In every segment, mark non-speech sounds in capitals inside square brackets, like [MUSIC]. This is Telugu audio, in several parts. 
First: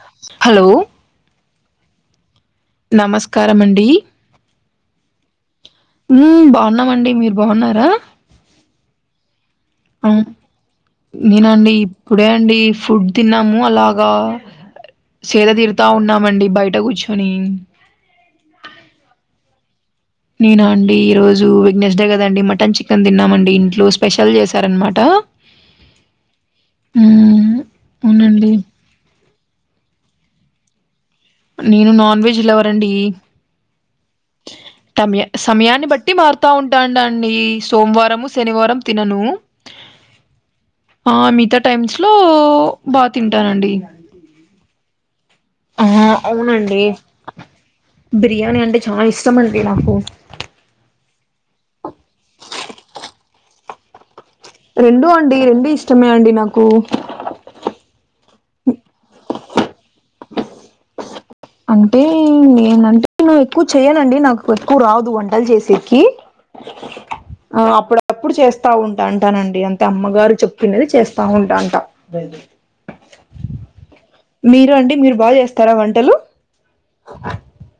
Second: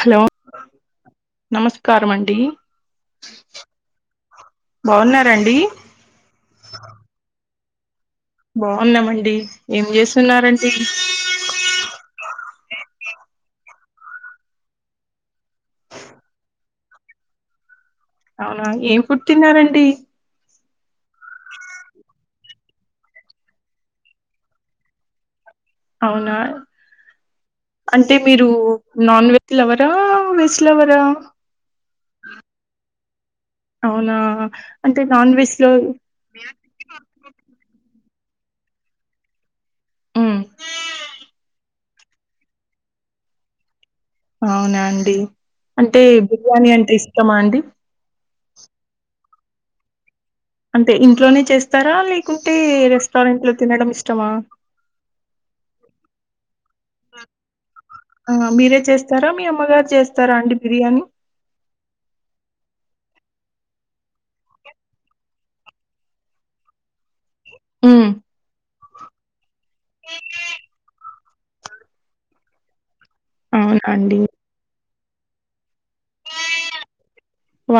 హలో నమస్కారం అండి నమస్కారం అండి బాగున్నార అండి ఊ బాగున్నామండి మీరు బాగున్నార బాన్నామండి అ నేనండి ఇప్పుడే అండి ఫుడ్ తిన్నాము అలాగ సేద తీరుత ఉన్నామండి బయట కూర్చొని అవునా ఏం ఫుడ్ తిన్నారండి నేనా అండి ఈరోజు వెనెస్డే కదండి మటన్ చికెన్ తిన్నామండి ఇంట్లో స్పెషల్ చేశారనమాట అవునా హ్మ్ అంటే మీరు అవునండి నాన్ వెజ్ లవరా వెజ్ లవరా నేను నాన్ వెజ్ లవరండీ అవునా అంటే టమ్య నాన్ వెజ్ లో సమయాన్ని బట్టి మారుతా ఉంటాండండి సోమవారము శనివారం తిననూ ఉమ్ ఆ మితా టైమ్స్ ఇంట్లో బ తింటానండి అవునా అండి ఆ అంటే ఈ బిర్యానీ అవునండి అంటే ఇష్టమా అండి బిర్యానీ అంటే చాల ఇష్టమండి నాకు అంటే ఇంట్లోనే చేస్తార లేకుంటే రెస్టారెంట్ లో తినడం ఇష్టమా రెండూ అండి రెండు ఇష్టమే అండి నాకు ఆ మీరే చేస్తార మీ అమ్మగారు చేస్తార అండి బిర్యానీ అంటే నేనంటే నేను ఎక్కువ చెయనండి నాకు ఎక్కువ రాదు వంటలు చేసేకి ఉ ఆ అప్పుడప్పుడు చేస్త ఉంటా అంటానండి అంతే అమ్మగారు చెప్పినవే చే స్త వుంటన్ట అ అండి బాగ చేస్తార వంటలు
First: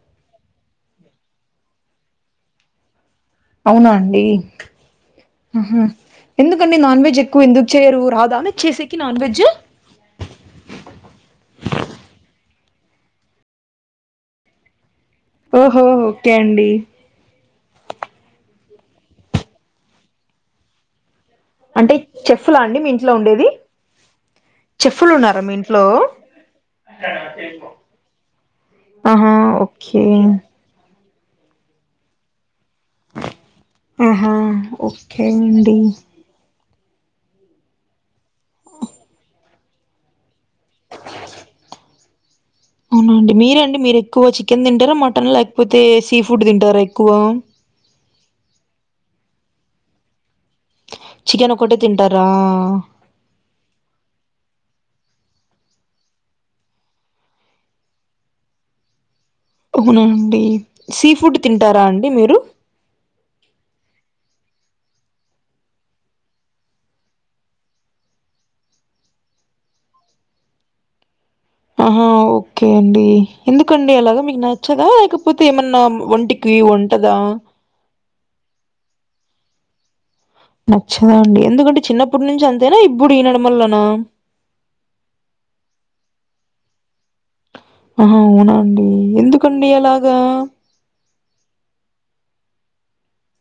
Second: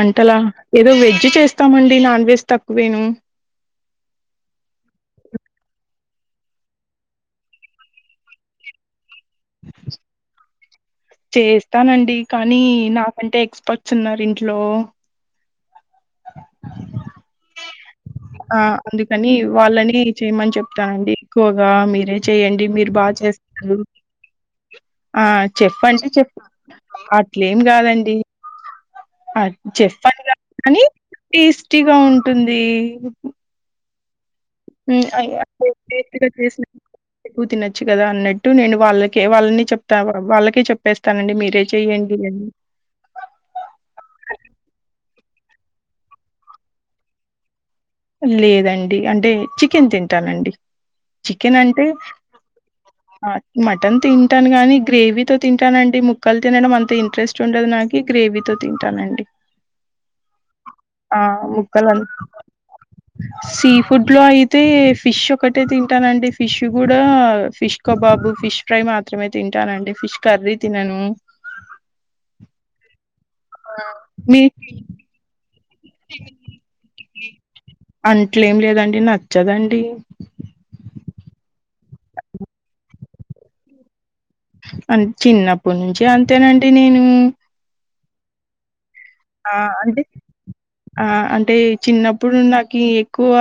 వంటలా ఏదో వెజ్ చేస్తామండి నాన్ వెజ్ తక్కువేను అవునా అండి ఉహూ ఎందుకండి నాన్ వెజ్ ఎక్కువ ఎందుకు చేయరు రాద మీకి చేసేకి నాన్ వెజ్ అమ్ చిక్ చేస్తానండి కానీ నాకంటే ఎక్స్పర్ట్స్ ఉన్నారు ఇంట్లో ఓహో ఒకే అండి ఆ అందుకని వాళ్ళని చేయమని చెప్తానండి ఎక్కువగా అంటే మీరే చెఫ్లా చెయండి అండి మీ మీరు ఇంట్లో బాగ ఉండేది చేస్తారు చెఫ్లు ఆ ఉన్నారా మీ ఇంట్లో చెప్పండి చెప్ అట్లేం కాదండి ఆహా అ చె ఓకే [UNINTELLIGIBLE] గానీ టేస్టీగా ఉంటుంది ఆహా ఓకే [UNINTELLIGIBLE] అండి ఎక్కువ తినొచ్చు కదా అన్నట్టు నేను వాళ్ళకే వాళ్ళని చెప్తా వాళ్ళ చెప్పేస్తానండి మీరే చెయ్యండి అని అవునండి మీరే అండి మీరు ఎక్కువ చికెన్ తింటారా మటన్ లేకపోతే సీ ఫుడ్ తింటారా ఎక్కువ లేదండి అంటే చికెన్ తింటానండి చికెన్ ఒకటే అంటే తింటారా మటన్ తింటాను గాని గ్రేవీతో తింటానండి ముక్కలు తినడం అంత ఇంట్రెస్ట్ ఉండదు నాకి గ్రేవీతో తింటానండి అవునా అండి సీ ఆ! ఫుడ్ తింటారా ముక్కలన్ అండి మీరు సీ ఫుడ్ లో అయితే ఫిష్ ఒకటే తింటానండి ఫిష్ కూడా ఫిష్ కబాబ్ బు ఫిష్ ఫ్రై మాత్రమే తింటానండి ఫిష్ కర్రీ తినను ఆహా ఓకే అండి ఆ, ఎందుకండి అలాగ మీకు మీ నచ్చదా లేకపోతే ఏమన్నా ఒంటికి ఒంటదా చ్చదు అండి ఎందుకండి చిన్నప్పటి నుంచి అంతేనా ఇప్పుడు ఈడనాడమలనా అ చిన్నప్పటి నుంచి అంతేనండి నేను ఆహా అవునా అండి ఆ! ఎందుకండి అంటే అలాగా ఆ అంటే చిన్నప్పుడు నాకు ఎక్కువ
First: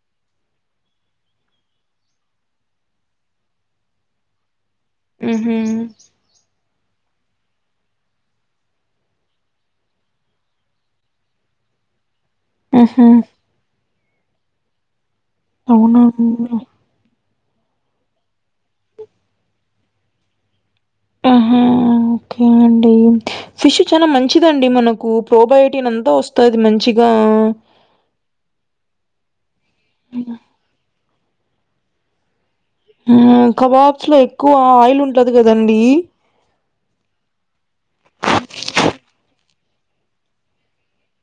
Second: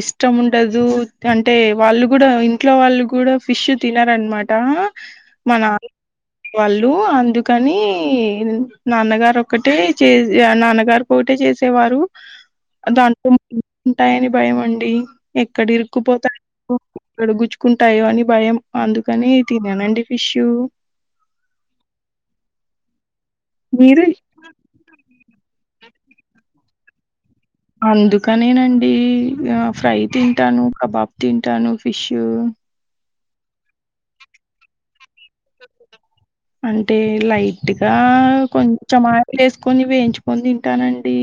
ఇష్టం ఉండదు అంటే వాళ్ళు కూడా ఇంట్లో వాళ్ళు కూడా ఫిష్ తినారు అనమాట ఉహు వాళ్ళు అందుకని నాన్నగారు ఒక్కటే చే మా నాన్నగారు ఒకటే చేసేవారు ఆహా దాంట్లో ముల్లులు ఉంటాయని భయం అండి ఎక్కడ అవునండి ఇరుక్కుపోతాయో ఏక్కడ గుచ్చుకుంటాయో అని భయం అందుకని తిననండి ఫిష్ ఆహా ఓకే అండి ఫిష్ మీరు చానా మంచిది అండి మనకు పోబయోటిన్ అంతా వస్తది మంచిగా అందుకనేనండి ఫ్రై తింటాను కబాబ్ తింటాను ఫిష్ ఆ కబాబ్స్ లో ఎక్కువ ఆయిల్ ఉంటది కదండి అంటే లైట్గా కొంచెం ఆయిల్ వేసుకొని వేయించుకొని తింటానండి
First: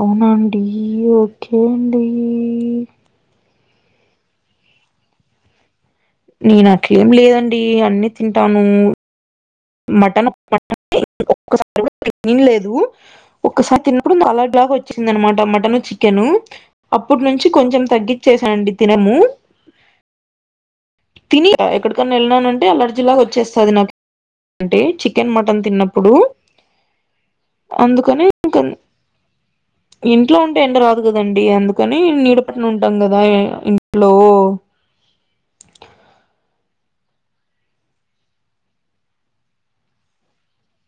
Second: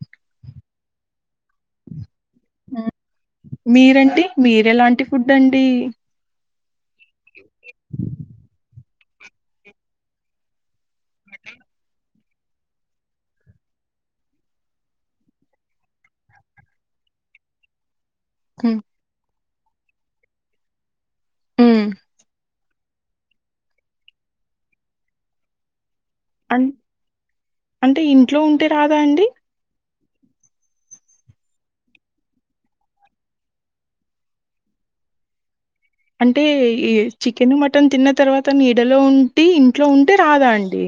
అవునా అండి ఓకే అండి మీరంటి మీరు ఎలాంటి ఫుడ్ అండి నేను అట్లా ఏం లేదండి అన్ని తింటాను మటన్ [INAUDIBLE] తన్లేదు ఒసారి తిన్నప్పుడు అలర్జీ లాగా వచ్చింది అనమాట మటన్ చికెన్ అప్పుడు అప్పుడు నుంచి కొంచెం తగ్గచ్చేసానండి హ్మ్. తినము తిని హ్మ్. ఎక్కడికన్నా వెళ్ళానాను అంటే అలర్జీలాగా వచ్చేస్తుంది నాకు అంటే చికెన్ మటన్ తిన్నప్పుడు అన్ ప్పుడు అంటే అందుకని ఇంట్లో ఉంటే తిన్ను రాదా అండి? ఇంట్లో ఉంటే ఎండ రాదు కదండి అందుకని నీడ పట్న ఉంటాం కదా ఇంట్లో అంటే ఈ చికెన్ మటన్ తిన్న తర్వాత నీడలో ఉంటి ఇంట్లో ఉంటే రాదా అండి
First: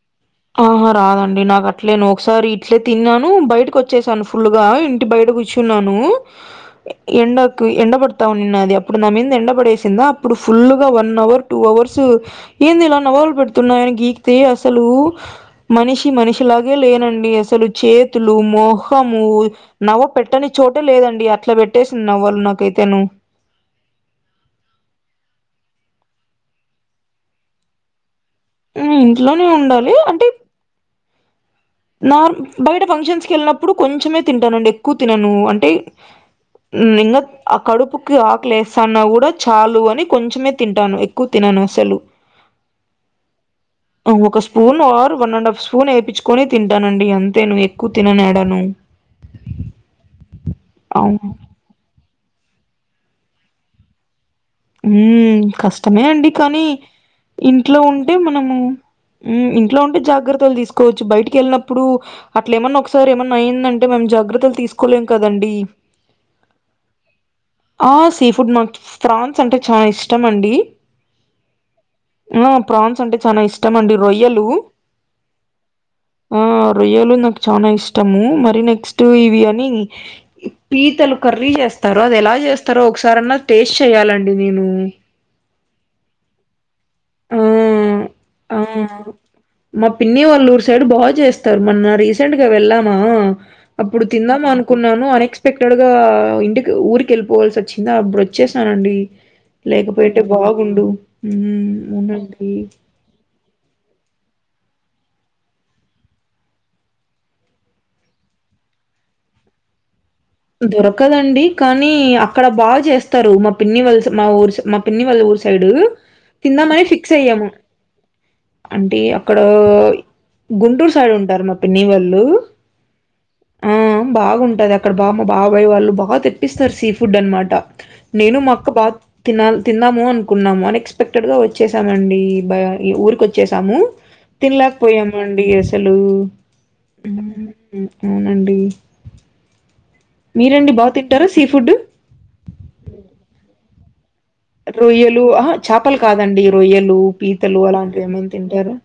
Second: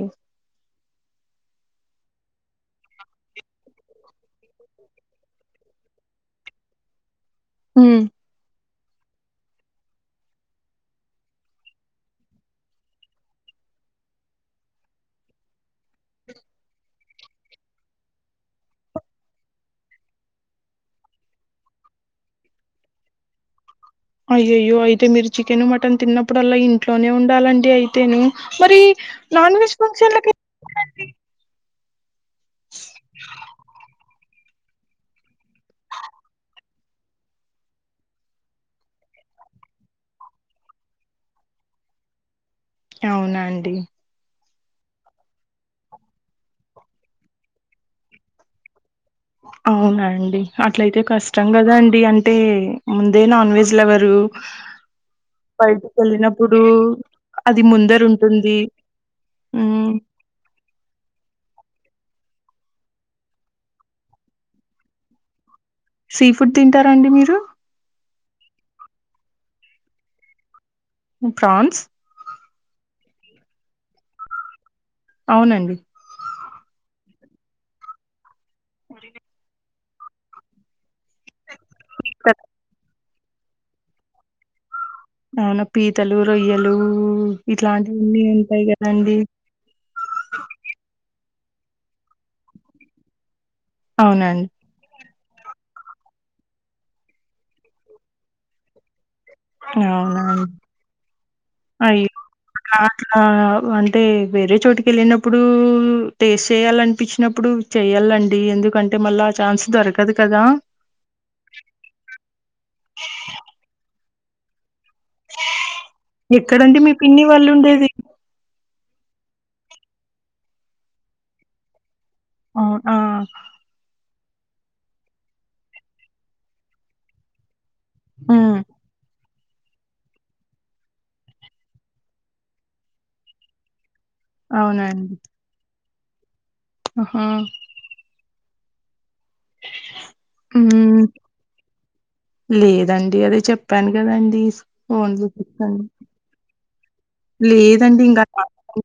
ఆహా రాదండి నాకు అట్లేను ఒకసారి ఇట్లే తిన్నాను బయటకు వచ్చేసాను ఫుల్ గా ఇంటి బయట కూచ్చ తిన్నాను ఎండకు ఎండ హ్మ్. బడతావున్నీనాది అప్ అప్పుడు నా మీద ఎండ పడేసిందా అప్పుడు ఫుల్ గా వన్ అవర్ టూ అవర్స్ ఏంది ఇలా నవ్వలు పెడుతున్నాయి గీకితే అసలు మనిషి మనిషిలాగే లేనండి అసలు చేతులు మోహము నవ్వ పెట్టని చూడ ఒకటే లేదండి అట్లా పెట్టేసింది నవళు నాకైతే నువ్ అయ్యయ్యో అయితే మీరు చికెన్ మటన్ తిన్నప్పుడల్లా ఇంట్లోనే ఉండాలండి అయితేను మరి ఉమ్, ఇంట్లోనే నాన్ వెజ్ ఉండాలి ఫంక్షన్ల అంటే ఎట్లా అండి నార్ బయట ఫంక్షన్స్ కి వెళ్ళినప్పుడు కొంచెమే తింటానండి ఎక్కువ తినను అంటే ఇంకా ఆ కడుపుకి ఆకలి ఏస్తాన్నా కూడా చాలు అని కొంచెమే తింటాను ఎక్కువ తిన ననుసలు అవునా అండి ఒక spoon or one and half spoon వేయించుకొని తింటానండి అంతే నువ్వుక్కువ తిననేడను అవున అండి అట్లయితే కష్టం కదా అండి అంటే అంటే ముందే నాన్ వెజ్ లవరు ఉ బయటికి కష్టమే అండి వెళ్ళినప్పుడు కానీ అది ఇంట్లో ముందర ఉంటే ఉంటుంది మనము ఇంట్లో మ్మ్ ఉంటే జాగ్రత్తలు తీసుకోవచ్చు బయటికి వెళ్ళినప్పుడు అట్ అట్ల ఏమన్నా ఒకసారి ఏమన్నా అయ్యందంటే మేము జాగ్రత్తలు తీసుకోలేం కదండి సీ ఫుడ్ తింటారాండి మీరు ఆ! సీ ఫుడ్ మకు ఫ్రాన్స్ అంటే చాలా ఇష్టం అండి ప్రాన్స్ ఆ ప్రాన్స్ అంటే చాలా ఇష్టం అండి రొయ్యలు అవునండి ఆ రొయ్యలు నాకు చనా ఇష్టము మరి నెక్స్ట్ ఇవి అని పీతలు కర్రీ చేస్తారు అది ఎలా చేస్తారో ఒకసారన్న అది టేస్ట్ చెయ్యాలండి అది నేను అవును పీతలు రొయ్యలు ఆ ఇట్లాంటివన్నీ ఆ ఉంటాయి కదండి మా పిన్ని వాల్లూరు సైడ్ బాగా చేస్తా మొన్న రీసెంట్ గా వెళ్ళామా అప్పుడు తిందామా అవునండి అనుకున్నాను అనెక్స్ క్స్పెక్టెడ్గా ఇంటికి ఊరికి వెళ్ళిపోవాల్సి వచ్చింది అప్పుడు వచ్చేసానండి లేకపోయింటే అవునండి బాగుండు అయ్యో అవునండి. అలా అంటే వేరే చోటికి వెళ్ళినప్పుడు టేస్ట్ చేయాల అనిపించినప్పుడు చెయాలండి ఎందుకంటే మళ్ళీ ఆ ఛాన్స్ దొరకదు కదా దొరకదండి కానీ అక్కడ బాగా చేస్తారు మా పిన్ని వాళ్ళ మా ఊరు మా పిన్ని వాల్ల ఊరు సైడ్ ఎక్కడండి తిందామని మీ ఫిక్స్ పిన్ని అయ్యాము వాళ్ళు ఉండేది అంటే అక్కడ గుంటూరు సైడ్ ఉంటారు మా పిన్ని వాళ్ళు ఆ ఆ ఆ బాగుంటది అక్కడ బామ బాబాయి వాళ్ళు బాగా తెప్పిస్తారు సీ ఫుడ్ అనమాట నేను మా మ్మ్ అక్క బా తినాలి తిందాము అనుకున్నాము అన్ఎక్స్పెక్టెడ్గా వచ్చేసామండి బా ఈ ఊరికి వచ్చేసాము తిల్లాక అవునండి పోయామండి అసలు ఆహా అండి ఊ సీ ఫుడ్? లేదండి అదే చెప్పాను కదండి రొయ్యలు ఆహా చేపలు కాదండి రొయ్యలు పీతలు లేదండి అలాంటివి ఇంకా ఏమనా తింటారా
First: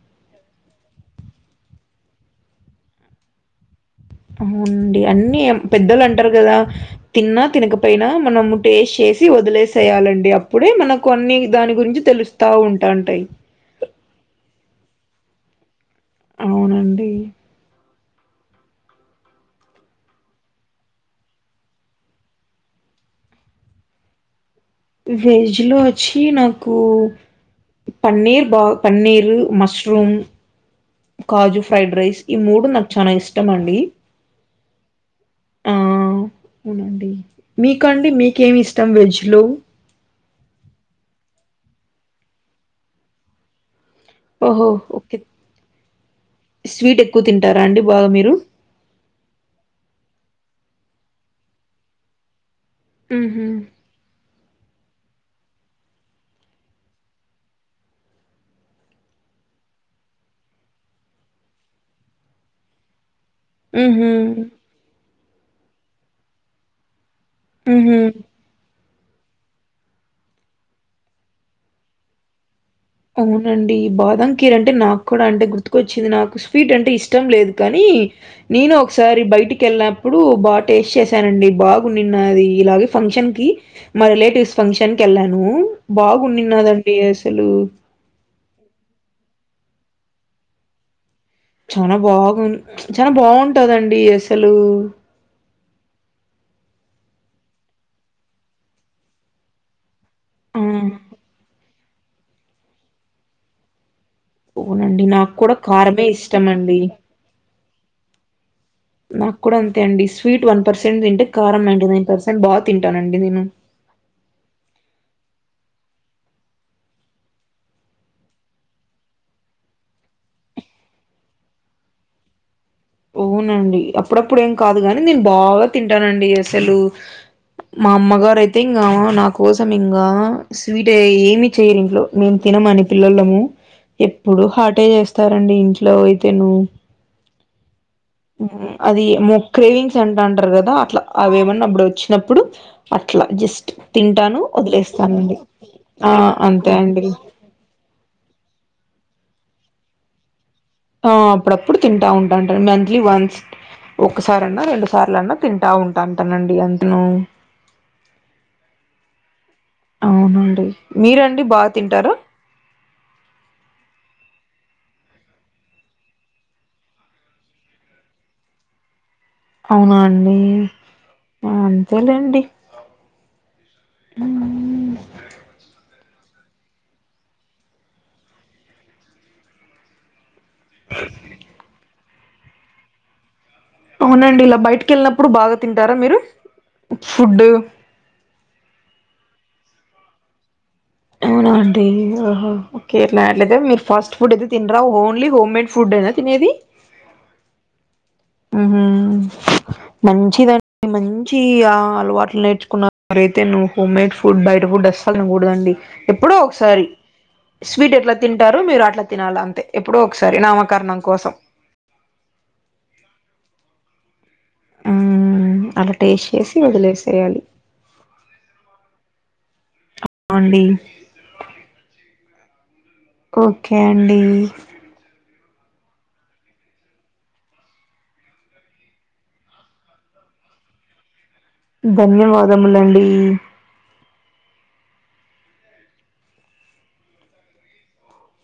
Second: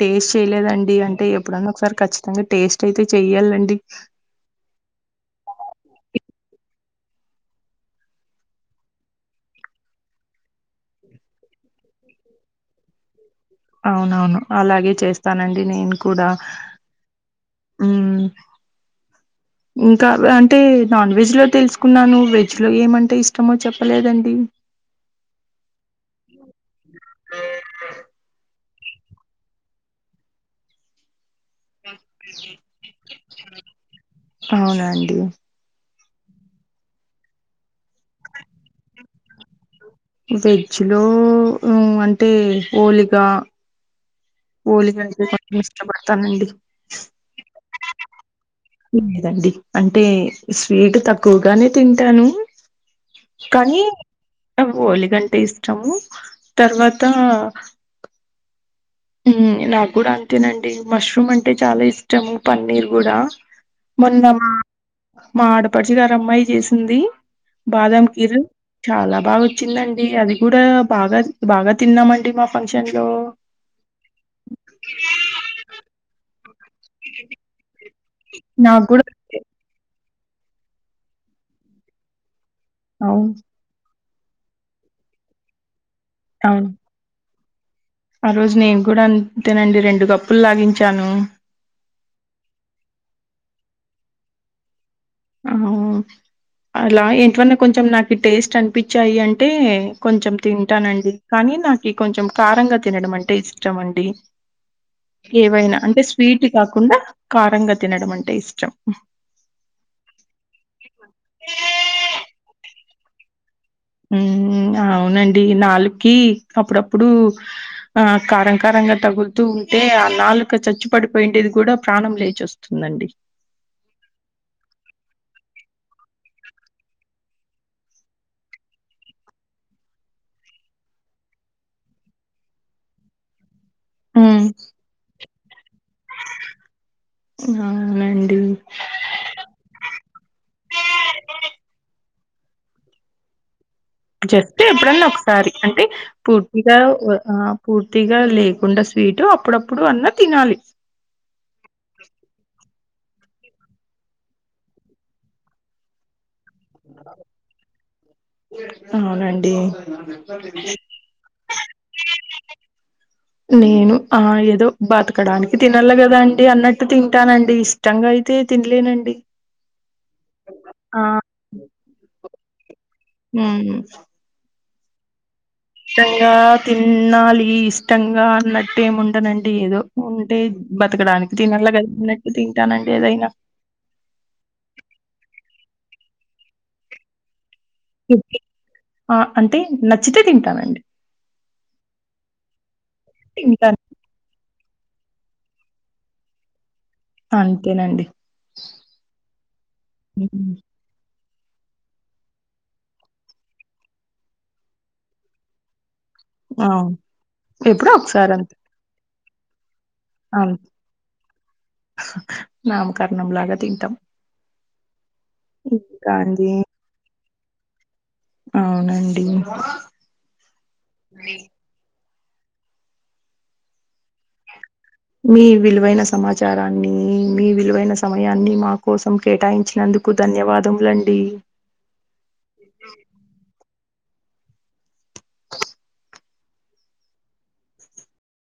టేస్ట్ చేయలేదండి అంటే ఎప్పుడన్నా ఒకసారి ఖచ్చితంగా టేస్ట్ అయితే చెయ్యాలండి అవుండి అన్ని పెద్దళ్లు అంటారు కదా తిన్నా తినకపోయినా మనము టెస్ట్ చే సి వదిలేసేయాలండి అప్పుడే మన కొ అన్ని దాని గురించి తెలుస్తా ఉంటాంటాయి అవునవును అలాగే చేస్తానండి నేను కూడా అవునండి. ఊ ఇంకా అంటే నాన్ వెజ్ లో తెలుసుకున్నాను వెజ్ లో ఏమంటే ఇష్టమో చెప్పలేదండి. వెజ్ లో వచ్చి నాకు పన్నీర్ బా paneer mushroom kaju fried rice ఈ మూడు నాకు చానా ఇష్టం అండి అవునా అండి మీకండి మీకేమి ఇష్టం వెజ్ లో వెజ్ లో ఉ అంటే ఓలిగా ఓహో! ఓలిగా ఓకే. అంటే బాగా ఇష్టపడతానండి స్వీట్ ఎక్కువ తింటారా అండి బాగా మీరు? లేదండి అంటే స్వీట్ తక్కువగానే తింటాను ఉహు కానీ నాకు ఓలిగం టే ఇష్టము తర్వాత మ్మ్ నాక్కూడా అంతేనండి మష్రూమ్ అంటే చాలా ఇష్టము పన్నీర్ కూడా మ్మ్ హు మొన్న మా మా ఆడపడుచు గారు అమ్మాయి చేసింది ఉహు బాదం ఖీర్ చాలా బాగొచ్చిందండి అది కూడా బాగా బాగా తిన్నామండి మా ఫ్ ఫంక్షన్ లో అవునండి బాదం ఖీర్ అంటే నాక్కుడ అంటే గుర్తుకొచ్చింది నాకు స్వీట్ అంటే ఇష్టం లేదు కానీ నేను నాకు కూడా ఒకసారి అంతే బైటికి వెళ్నప్పుడు బా టేస్ట్ చేసానండి బాగుండినాది ఇలాగే అవును ఫంక్షన్ కి మా రిలేటివ్స్ ఫంక్షన్ కి వెళ్ళాను అవును బాగుండిన్నాదండి అస్ సలు ఆ రోజు నేను కూడ అంతేనండి రెండు కప్పులు లాగించాను చానా బాగుం చానా బాగుంటాదండి అసలు ఆ అలా ఏంటివన్నా కొంచెం నాకు టేస్ట్ అనిపించాయి అంటే కొంచెం ఆ తింటానండి కానీ నాకి కొంచెం కారంగా తినడం అంటే ఇష్టం అండి అవునండి నాకు కూడా ఏవైనా అంటే కారమే ఇష్టం స్వీట్ అండి కాకుండ కారంగా తినడం అంటే ఇష్టం నాక్కూడా అంతే అండి స్వీట్ వన్ పర్సెంట్ తింటే కారం నైంటీ నైన్ పర్సెంట్ బా తింటానండి నేను ఉమ్ హ్ అవునండి నాలుక్కి అప్పుడప్పుడు ఆ కారం కారంగా తగులుతుం టే ఆ నాలుక చచ్చు పడిపోయిండేది కూడ ప్రాణం లేచొస్ అవునండి అప్పుడప్పుడు ఏం కాదు గాని నేను బాగా తింటానండి అసలు మా అమ్మగారు అయితే ఇంగా నా కోసం ఇంగా స్వీట్ ఏమీ చేయరు ఇంట్లో మేం తి నమని పిల్లోల్లము ఎప్పుడు హ్మ్. హాటే చేస్తారండి ఇంట్లో అయితేను అవునండి. మ్మ్ అది ఎమో క్రేవింగ్స్ అంటా అంటరు కదా అట్లా అవి ఏమన్నా అబ్బుడొచ్చి నప్పుడు అట్ల జస్ట్ తింటాను జస్ట్ ఎప్పుడన్నా వదిలేస్తానండి ఒకసారి అంటే ఆ అంతే పూర్తిగా అండి వ అ ఆపూర్తి గాలేకుండా స్వీట్ అప్పుడప్పుడు అన్న తినాలి ఆ అప్పుడప్పుడు తింటా ఉంటాంటరు [UNINTELLIGIBLE] న్లీవన్స్ ఒక్కసారన్నా రెండుసార్లన్నా తింటా ఉంటాం టానండి అంతేను అవునండి అవునండి మీరండి బాగ తింటారా నేను ఆ ఏదో బతకడానికి తినాల్ల కదా అండి అన్నట్టు తింటానండి ఇష్టంగా అయి తే తినలేనండి అవునా అండి ఆ అంతేలేండి ఉమ్ ఉ ఇష్టంగా తిన్నాలి ఇష్టంగా అన్నట్టేమి ఉండదండి ఏదో ఉం టే బతకడానికి తినాల కదాన్నట్టు తింటనండి ఏదైనా అవునండి ఇల బయటికి వెళ్ళినప్పుడు బాగా తింటారా మీరు ఫుడ్డు అంటే నచ్చితే తింటానండి అవునా అండి ఓహో ఓకే ఎట్లాట్లయితే తింటాను మీరు ఫాస్ట్ ఫుడ్ ఇది తినరా ఓన్లీ హోమ్ మేడ్ ఫుడ్డేనా తినెది అంతేనండి ఉహు మంచిదన్ మన్ చి ఆ అలవాటులు నేర్చుకున్న మరైతే నువ్వు హోమ్మేడ్ ఫుడ్ బయట ఫుడ్ అస్సలు తినకూడదండి ఎప్పుడో ఆ ఒకసారి ఎప్పుడో స్వీట్ ఎట్ల ఒకసారి అంతే తింటారు మీరు అట్లా తినాల అంతే ఎప్పుడో ఒకసారి ఆ నామకరణం కోసం కరణంలాగా తింటాం ఊ అలా ఇంకా టేస్ట్ అండి చేసి వదిలేసేయ్యాలి అవునండి అండి ఓకే అండి మీ విలువైన సమాచారాన్ని మీ విలువైన సమయాన్ని మా కోసం కేటాయించినందుకు ధన్యవాదములండి ధన్యవాదములండి